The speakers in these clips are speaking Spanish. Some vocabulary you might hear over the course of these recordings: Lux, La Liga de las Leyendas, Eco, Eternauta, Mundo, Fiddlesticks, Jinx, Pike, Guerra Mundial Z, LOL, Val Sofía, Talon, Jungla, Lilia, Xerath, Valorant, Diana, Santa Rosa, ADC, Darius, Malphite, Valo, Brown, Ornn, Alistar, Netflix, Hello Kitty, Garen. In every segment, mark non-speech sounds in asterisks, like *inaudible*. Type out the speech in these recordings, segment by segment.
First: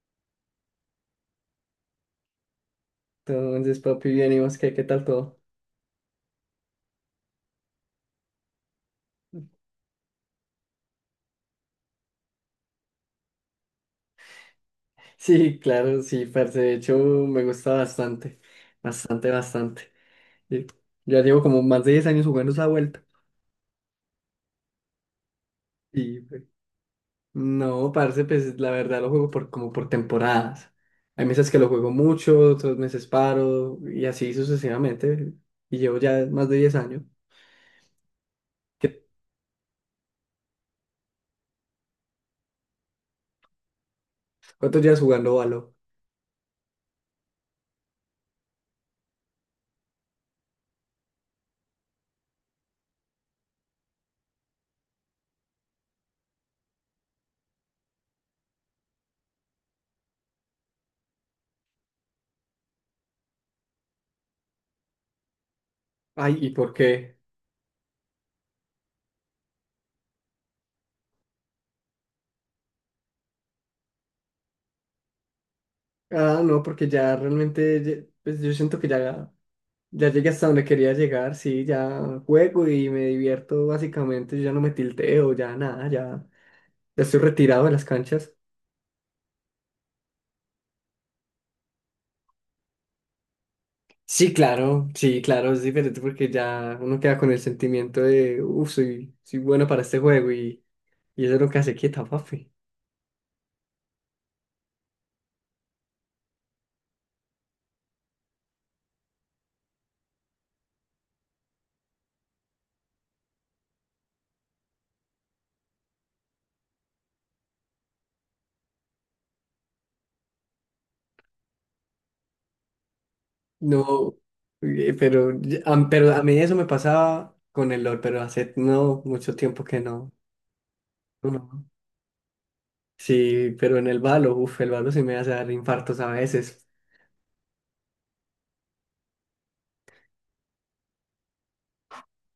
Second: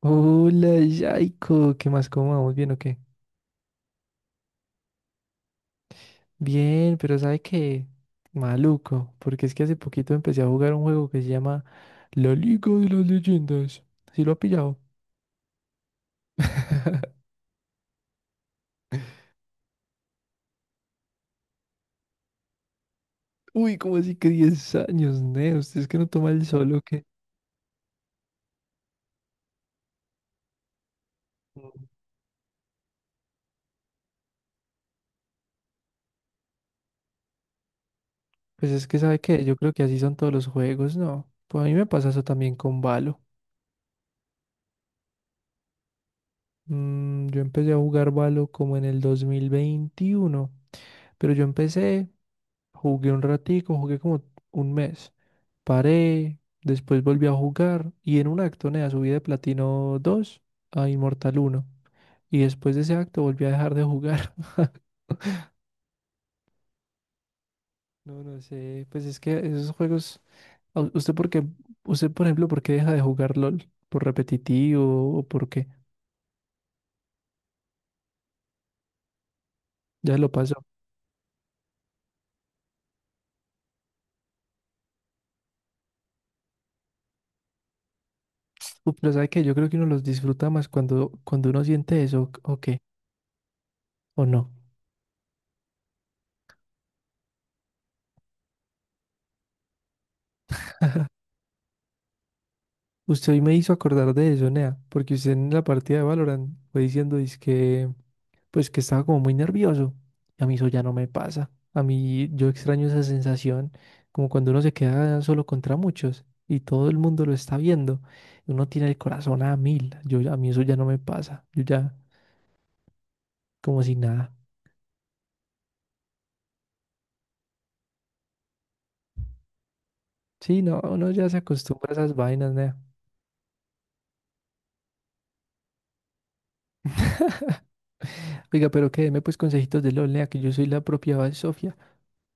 Hola, Yaiko, ¿qué más? ¿Cómo vamos? ¿Bien o qué? Entonces, papi, bien, ¿y vos qué, qué tal todo? Bien, pero ¿sabe qué? Maluco, porque es que hace poquito empecé a jugar un juego que se llama La Liga de las Leyendas. ¿Sí lo ha pillado? Sí, claro, sí, parce, de hecho *laughs* me gusta bastante, bastante, bastante. Y Ya llevo como más de 10 años jugando esa vuelta. Uy, ¿cómo así que 10 años, ne? Usted es que no Y toma pues, el solo, que... no, parce, pues la verdad lo juego por, como por temporadas. Hay meses que lo juego mucho, otros meses paro, y así sucesivamente. Y llevo ya más de 10 años. Pues es que, ¿Qué- ¿sabe qué? Yo creo que así son todos los juegos, ¿no? Pues a mí me pasa eso también con Valo. ¿Cuántos días jugando Valo? Yo empecé a jugar Valo como en el 2021, pero yo empecé jugué un ratico, jugué como un mes. Paré, después volví a jugar y en un acto, nea, subí de Platino 2 a Inmortal 1. Y después de ese acto volví a dejar de jugar. *laughs* Ay, ¿y por qué? No, no sé, pues es que esos juegos, a- usted por qué, usted por ejemplo, ¿por qué deja de jugar LOL? ¿Por repetitivo o por qué? Ah, no, porque ya realmente, pues yo siento que ya Ya llegué lo hasta donde pasó. quería llegar, sí, ya juego y me divierto básicamente, yo ya no me tilteo, ya nada, ya, ya estoy retirado de las canchas. Pero ¿sabe qué? Yo creo que uno los disfruta más cuando, cuando uno siente eso, ¿o qué? ¿O Sí, no? claro, sí, claro, es diferente porque ya uno queda con el sentimiento de, uff, soy bueno para este juego y, eso es lo que hace quieta, papi. Usted hoy me hizo acordar de eso, Nea, porque usted en la partida de Valorant fue diciendo, pues que estaba como muy nervioso. Y a mí eso ya no me pasa. A mí yo extraño esa sensación, como cuando uno se queda solo contra muchos y todo el mundo lo está viendo. Uno tiene el corazón a mil. A mí eso ya no me pasa. Yo ya como si No, nada. Pero a mí eso me pasaba con el LOL, pero hace no mucho tiempo que no. Sí, no, uno ya No. se No. acostumbra a esas vainas, nea. Sí, pero en el balo, uff, el balo se me hace dar infartos a veces. Oiga, pero que deme pues consejitos de LOL, nea, que yo soy la propia Val Sofía.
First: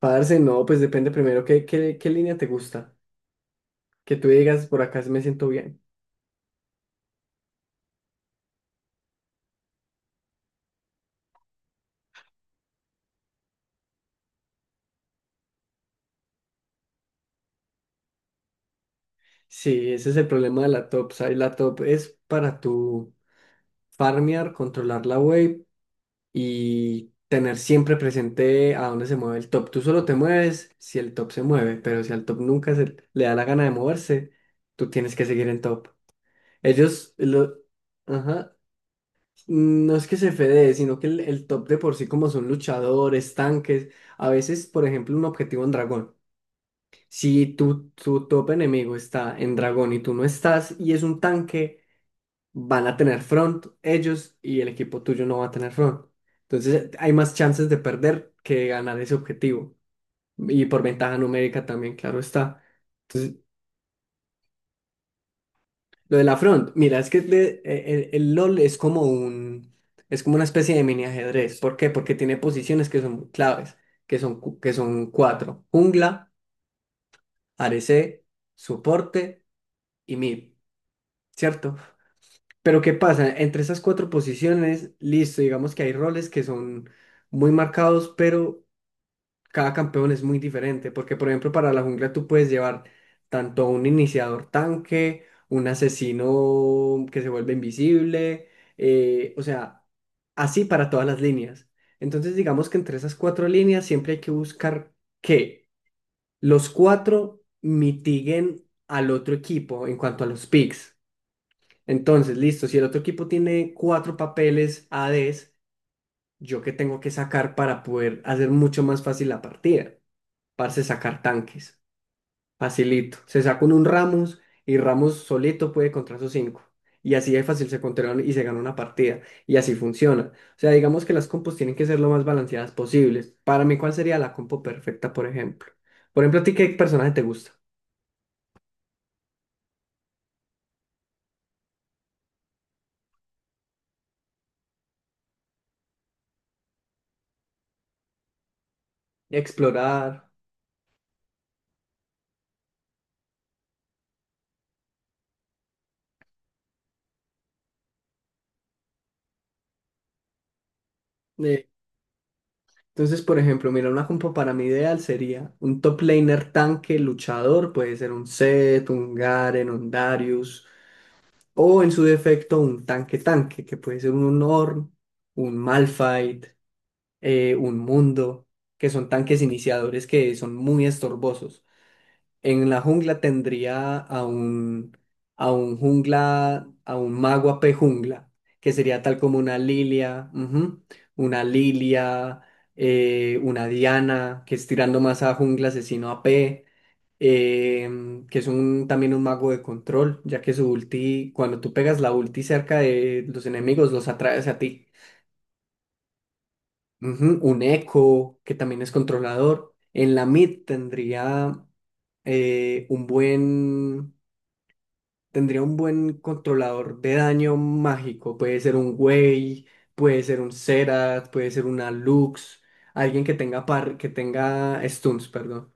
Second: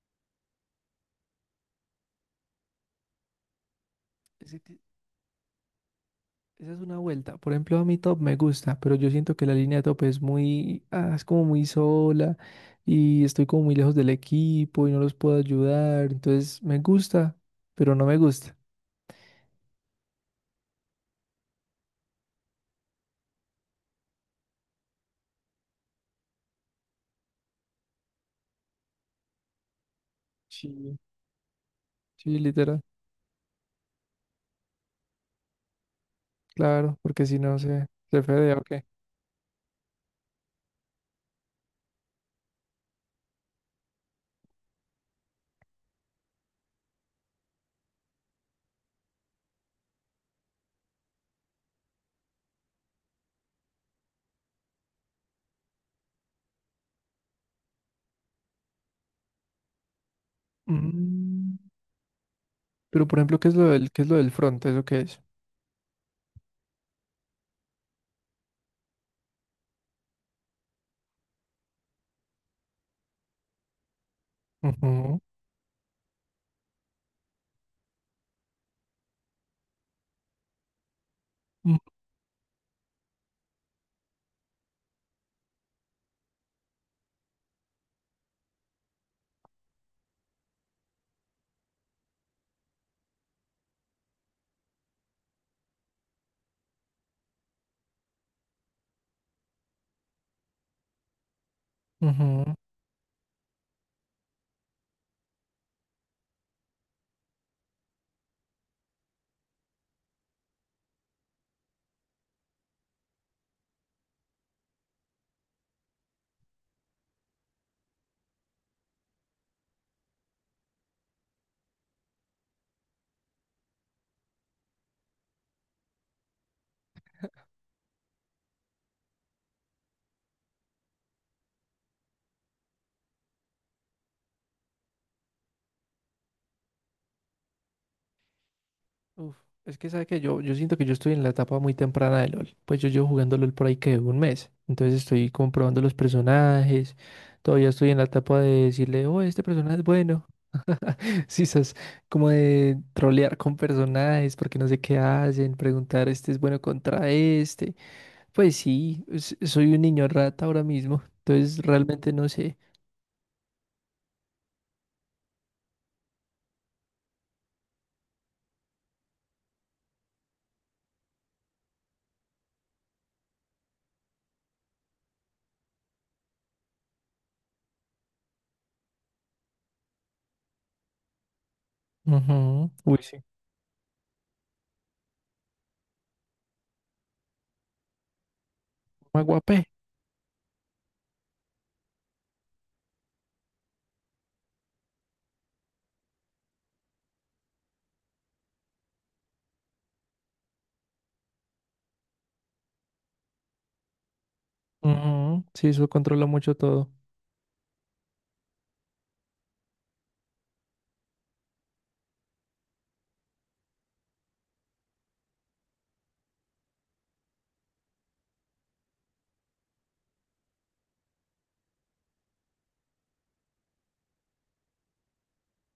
Parce, no, pues depende primero qué línea te gusta. Que tú digas, por acá me siento bien. Esa es una vuelta. Por ejemplo, a mi top me gusta, pero yo siento que la línea de top es como muy sola y estoy como muy lejos del equipo y no los puedo ayudar. Entonces, me gusta, pero no me gusta. Sí, ese es el problema de la top. O sea, la top es para tu farmear, controlar la wave y tener siempre presente a dónde se mueve el top. Tú solo te mueves Sí. si el top se mueve, pero si al Sí, top nunca literal. se le da la gana de moverse, tú tienes que seguir en top. Claro, Ellos, porque si lo, no se ajá, fedea o qué. no es que se fedee, sino que el top de por sí, como son luchadores, tanques, a veces, por ejemplo, un objetivo en dragón. Si tu top enemigo está en dragón y tú no estás y es un tanque, van a tener front ellos y el equipo tuyo no va a tener front. Entonces hay más chances de perder que de ganar ese objetivo. Y por ventaja Mm, numérica también, claro está. Pero por Entonces, ejemplo, ¿qué es lo del front? ¿Eso qué es? lo de la front, mira, es que el LOL es como una especie de mini ajedrez. ¿Por qué? Porque tiene posiciones que son claves, que son Ujú, cuatro. Jungla, ADC, soporte y mid, ¿cierto? ujú, Pero ¿qué pasa? Entre esas cuatro posiciones, listo, digamos que hay roles que son muy marcados, pero cada campeón es muy diferente, porque por ejemplo para la jungla tú puedes llevar tanto un iniciador tanque, un asesino que se vuelve invisible, o sea, así para todas las líneas. Entonces ujú. digamos que entre esas cuatro líneas siempre hay que buscar que los cuatro mitiguen al otro equipo en cuanto a los picks. Entonces, listo, si el otro equipo tiene cuatro papeles ADs, ¿yo qué tengo que sacar para poder hacer mucho más fácil la partida? Parce, sacar tanques. Facilito. Se saca uno un Ramos y Ramos solito puede contra sus cinco. Y así de fácil se controlan y se gana una partida. Y así funciona. O sea, digamos que las compos tienen que ser lo más balanceadas posibles. Para mí, ¿cuál sería la compo perfecta, por ejemplo? Por ejemplo, ¿a ti qué personaje te gusta? Uf, es que sabe que yo siento que yo estoy en la etapa muy temprana de LOL. Pues yo llevo jugando LOL por ahí que un mes. Entonces estoy comprobando los personajes. Todavía estoy en la etapa de decirle, oh, este personaje es bueno. Explorar, *laughs* Sí, esas como de trolear con personajes porque no sé qué hacen, preguntar, este es bueno contra este. Pues sí, soy un niño rata ahora mismo. Entonces eh, realmente no sé. entonces, por ejemplo, mira, una compo para mi ideal sería un top laner tanque luchador, puede ser un Zed, un Garen, un Darius, o en su defecto un tanque tanque, que puede ser un Ornn, un Malphite, un Mundo, que son tanques iniciadores que son muy estorbosos. En Ujú, la Uy, jungla sí. tendría a un jungla, a un mago AP jungla, que sería tal Me como guapé. una Lilia, ujú, una Lilia, una Diana, que es tirando más a jungla asesino AP, que es también un mago de control, ya que su ulti, cuando tú pegas la ulti cerca de los enemigos, los atraes a ti. Ujú, Sí, eso controla mucho todo. Ujú. Un eco que también es controlador. En la mid eh, un buen tendría un buen controlador de daño mágico. Puede ser un Wei, puede ser un Xerath, puede ser una Lux. Alguien que tenga stuns, perdón.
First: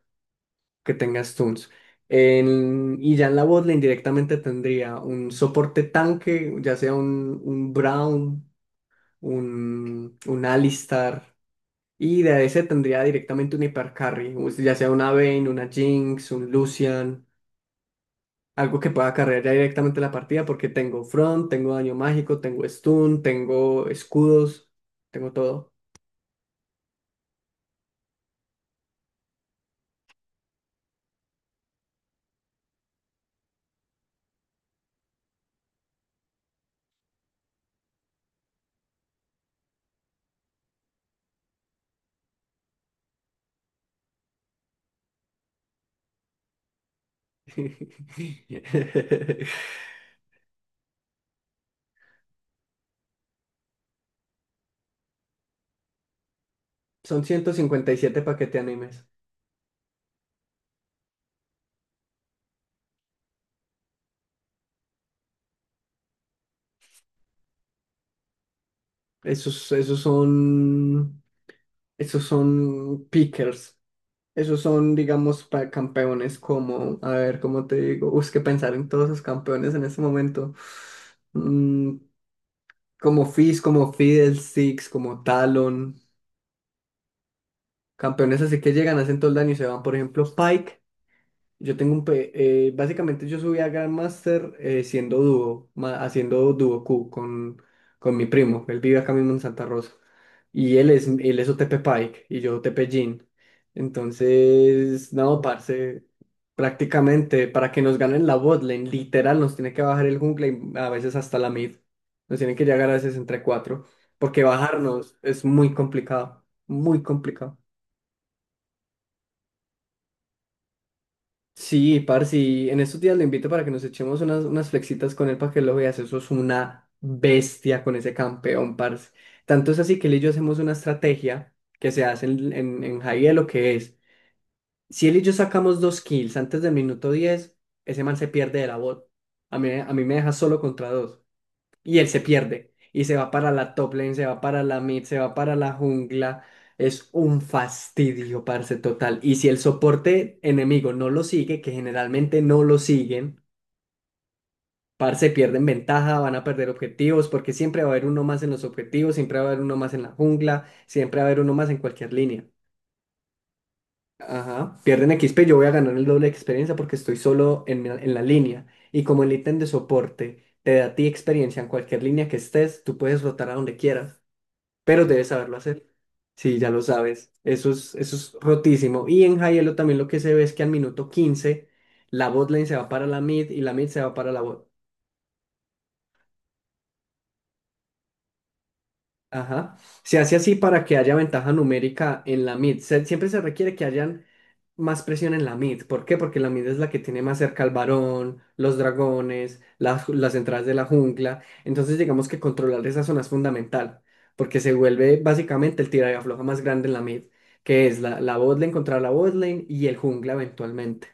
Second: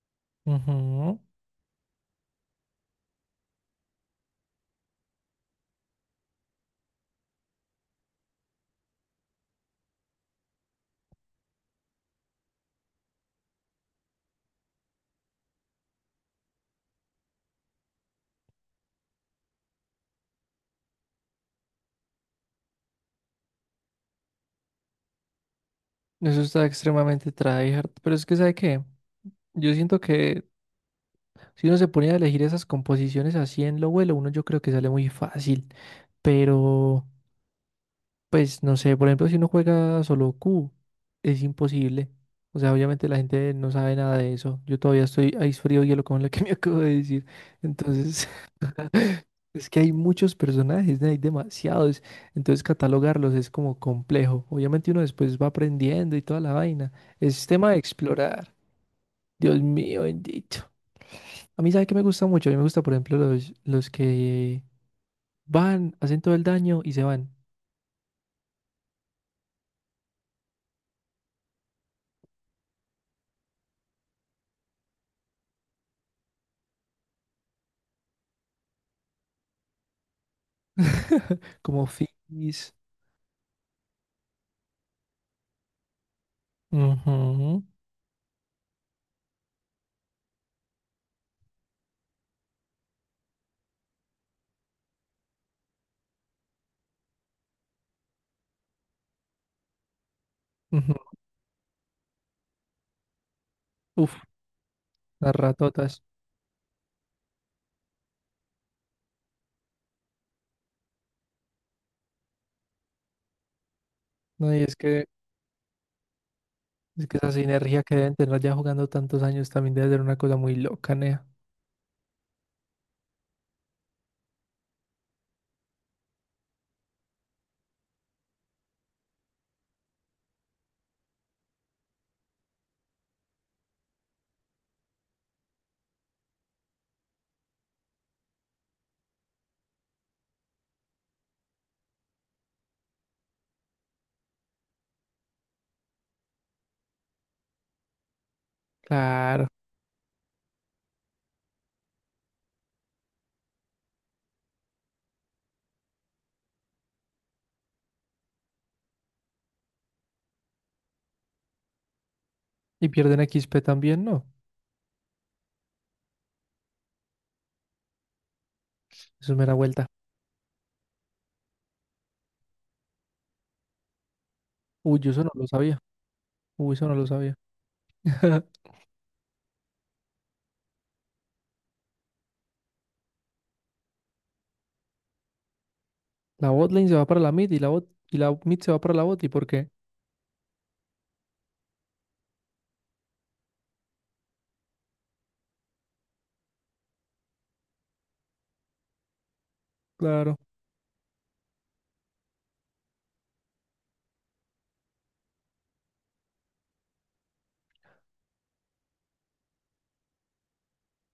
Que Ujú. tenga stuns. Y ya en la botlane directamente tendría un soporte tanque, ya sea un Brown, un Alistar. Y de ese tendría directamente un hipercarry, ya sea una Vayne, una Jinx, un Lucian algo que pueda cargar ya directamente la partida, porque tengo front, tengo daño mágico, tengo stun, tengo escudos, tengo todo. Eso está extremadamente tryhard, pero es que ¿sabe qué? Yo siento que si uno se pone a elegir esas composiciones así en lo vuelo, uno yo creo que sale muy fácil, pero pues no sé, por ejemplo, si uno juega solo Q, es imposible. O sea, obviamente la gente no sabe nada de eso. Yo todavía estoy ice frío hielo con lo que *laughs* me acabo de decir. Entonces, *laughs* *laughs* es que hay muchos personajes, ¿no? Hay demasiados. Entonces, catalogarlos es como complejo. Obviamente uno después va aprendiendo y toda la vaina. Son Es ciento tema de cincuenta y siete explorar. paquetes animes. Dios mío, bendito. A mí, ¿sabe qué me gusta mucho? A mí me gusta, por ejemplo, los que van, hacen todo el daño y se van. Esos, esos son, esos son pickers. Esos son, digamos, campeones como, a ver, ¿cómo te digo? Uy, es que pensar en todos esos campeones en este momento. *laughs* Como Mm, Fizz. Como Fizz, como Fiddlesticks, como Talon. Ujú, Campeones así que llegan, hacen todo el daño y se van. Por ejemplo, Pike. Yo tengo un... pe- Básicamente yo subí a Grandmaster siendo dúo, haciendo dúo Q con mi primo. Él vive acá mismo en Santa Rosa. Y él ujú. es, él es OTP Pike y yo OTP Jhin. Uf, Entonces, las no, ratotas. parce, prácticamente para que nos ganen la botlane, literal, nos tiene que bajar el jungle y a veces hasta la mid. Nos tiene que llegar a veces entre cuatro, porque No, y es que, bajarnos es muy complicado, muy es que esa complicado. sinergia que deben tener ya jugando tantos años también debe ser una cosa muy loca, nea. Sí, parce, y en estos días lo invito para que nos echemos unas, unas flexitas con él para que lo veas. Eso es una bestia con ese campeón, parce. Tanto es así que él y yo hacemos una estrategia que se hace en high de lo que es. Si él y yo sacamos dos kills antes del minuto 10 ese man se pierde de la bot. A mí me deja solo contra dos y él se pierde y se va para la top lane, se va para la mid, se va para la jungla. Es un fastidio, parce, total. Y Claro. si el soporte enemigo no lo sigue, que generalmente no lo siguen, parce, pierden ventaja, van a perder objetivos, porque siempre va a haber uno más en los objetivos, siempre va a haber uno más en la jungla, siempre va a haber uno más en cualquier línea. Y pierden XP también, ¿no? Ajá, pierden XP, yo voy a ganar el doble de experiencia porque estoy solo en, en la línea. Y como el Eso es mera ítem de vuelta. soporte te da a ti experiencia en cualquier línea que estés, tú puedes rotar a donde quieras. Uy, Pero yo eso debes no lo saberlo sabía. hacer. Sí, ya Uy, lo eso no lo sabes. sabía. Eso es *laughs* rotísimo. Y en Hielo también lo que se ve es que al minuto 15 la botlane se va para la mid y la mid se va para la bot. La bot lane se va para la mid y y la mid se va para la bot. ¿Y por qué? Ajá. Se hace así para que haya ventaja numérica en la mid. Siempre se requiere que hayan más presión en la mid. ¿Por qué? Porque la mid es la que tiene más cerca al varón, los dragones, las Claro. entradas de la jungla. Entonces, digamos que controlar esa zona es fundamental, porque se vuelve básicamente el tira y afloja más grande en la mid, que es la botlane contra la botlane y el jungla eventualmente.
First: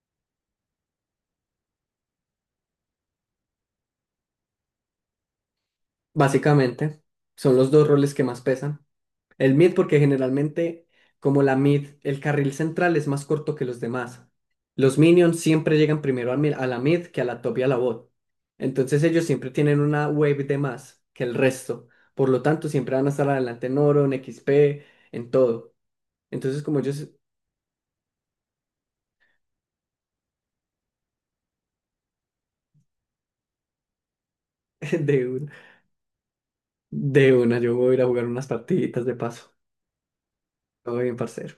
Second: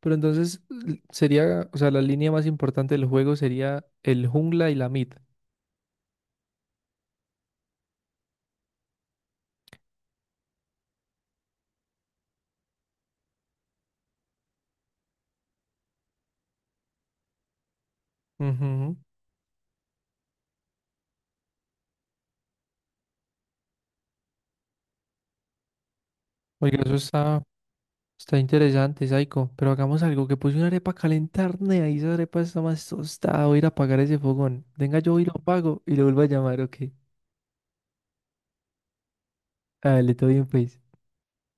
Pero entonces sería, o sea, la línea más importante del juego sería el jungla y la mid. Básicamente, son los dos roles que más pesan. El mid, porque generalmente, como la mid, el carril central es más corto que los demás. Los minions siempre llegan primero a la mid que a la top y a la bot. Ujú. Entonces ellos siempre tienen una wave de más que el resto. Por lo tanto, siempre van a estar adelante en oro, en XP, en todo. Entonces, como Oiga, eso ellos. está interesante, Saiko. Pero hagamos algo, que puse una arepa a calentar, nea, y esa arepa está más tostada. Voy a ir a apagar ese fogón. Venga, *laughs* yo voy de, y lo un- apago y lo vuelvo a llamar, ok. de una, yo voy a ir a jugar unas partiditas de paso. Dale, todo bien, pues. Todo bien, parcero.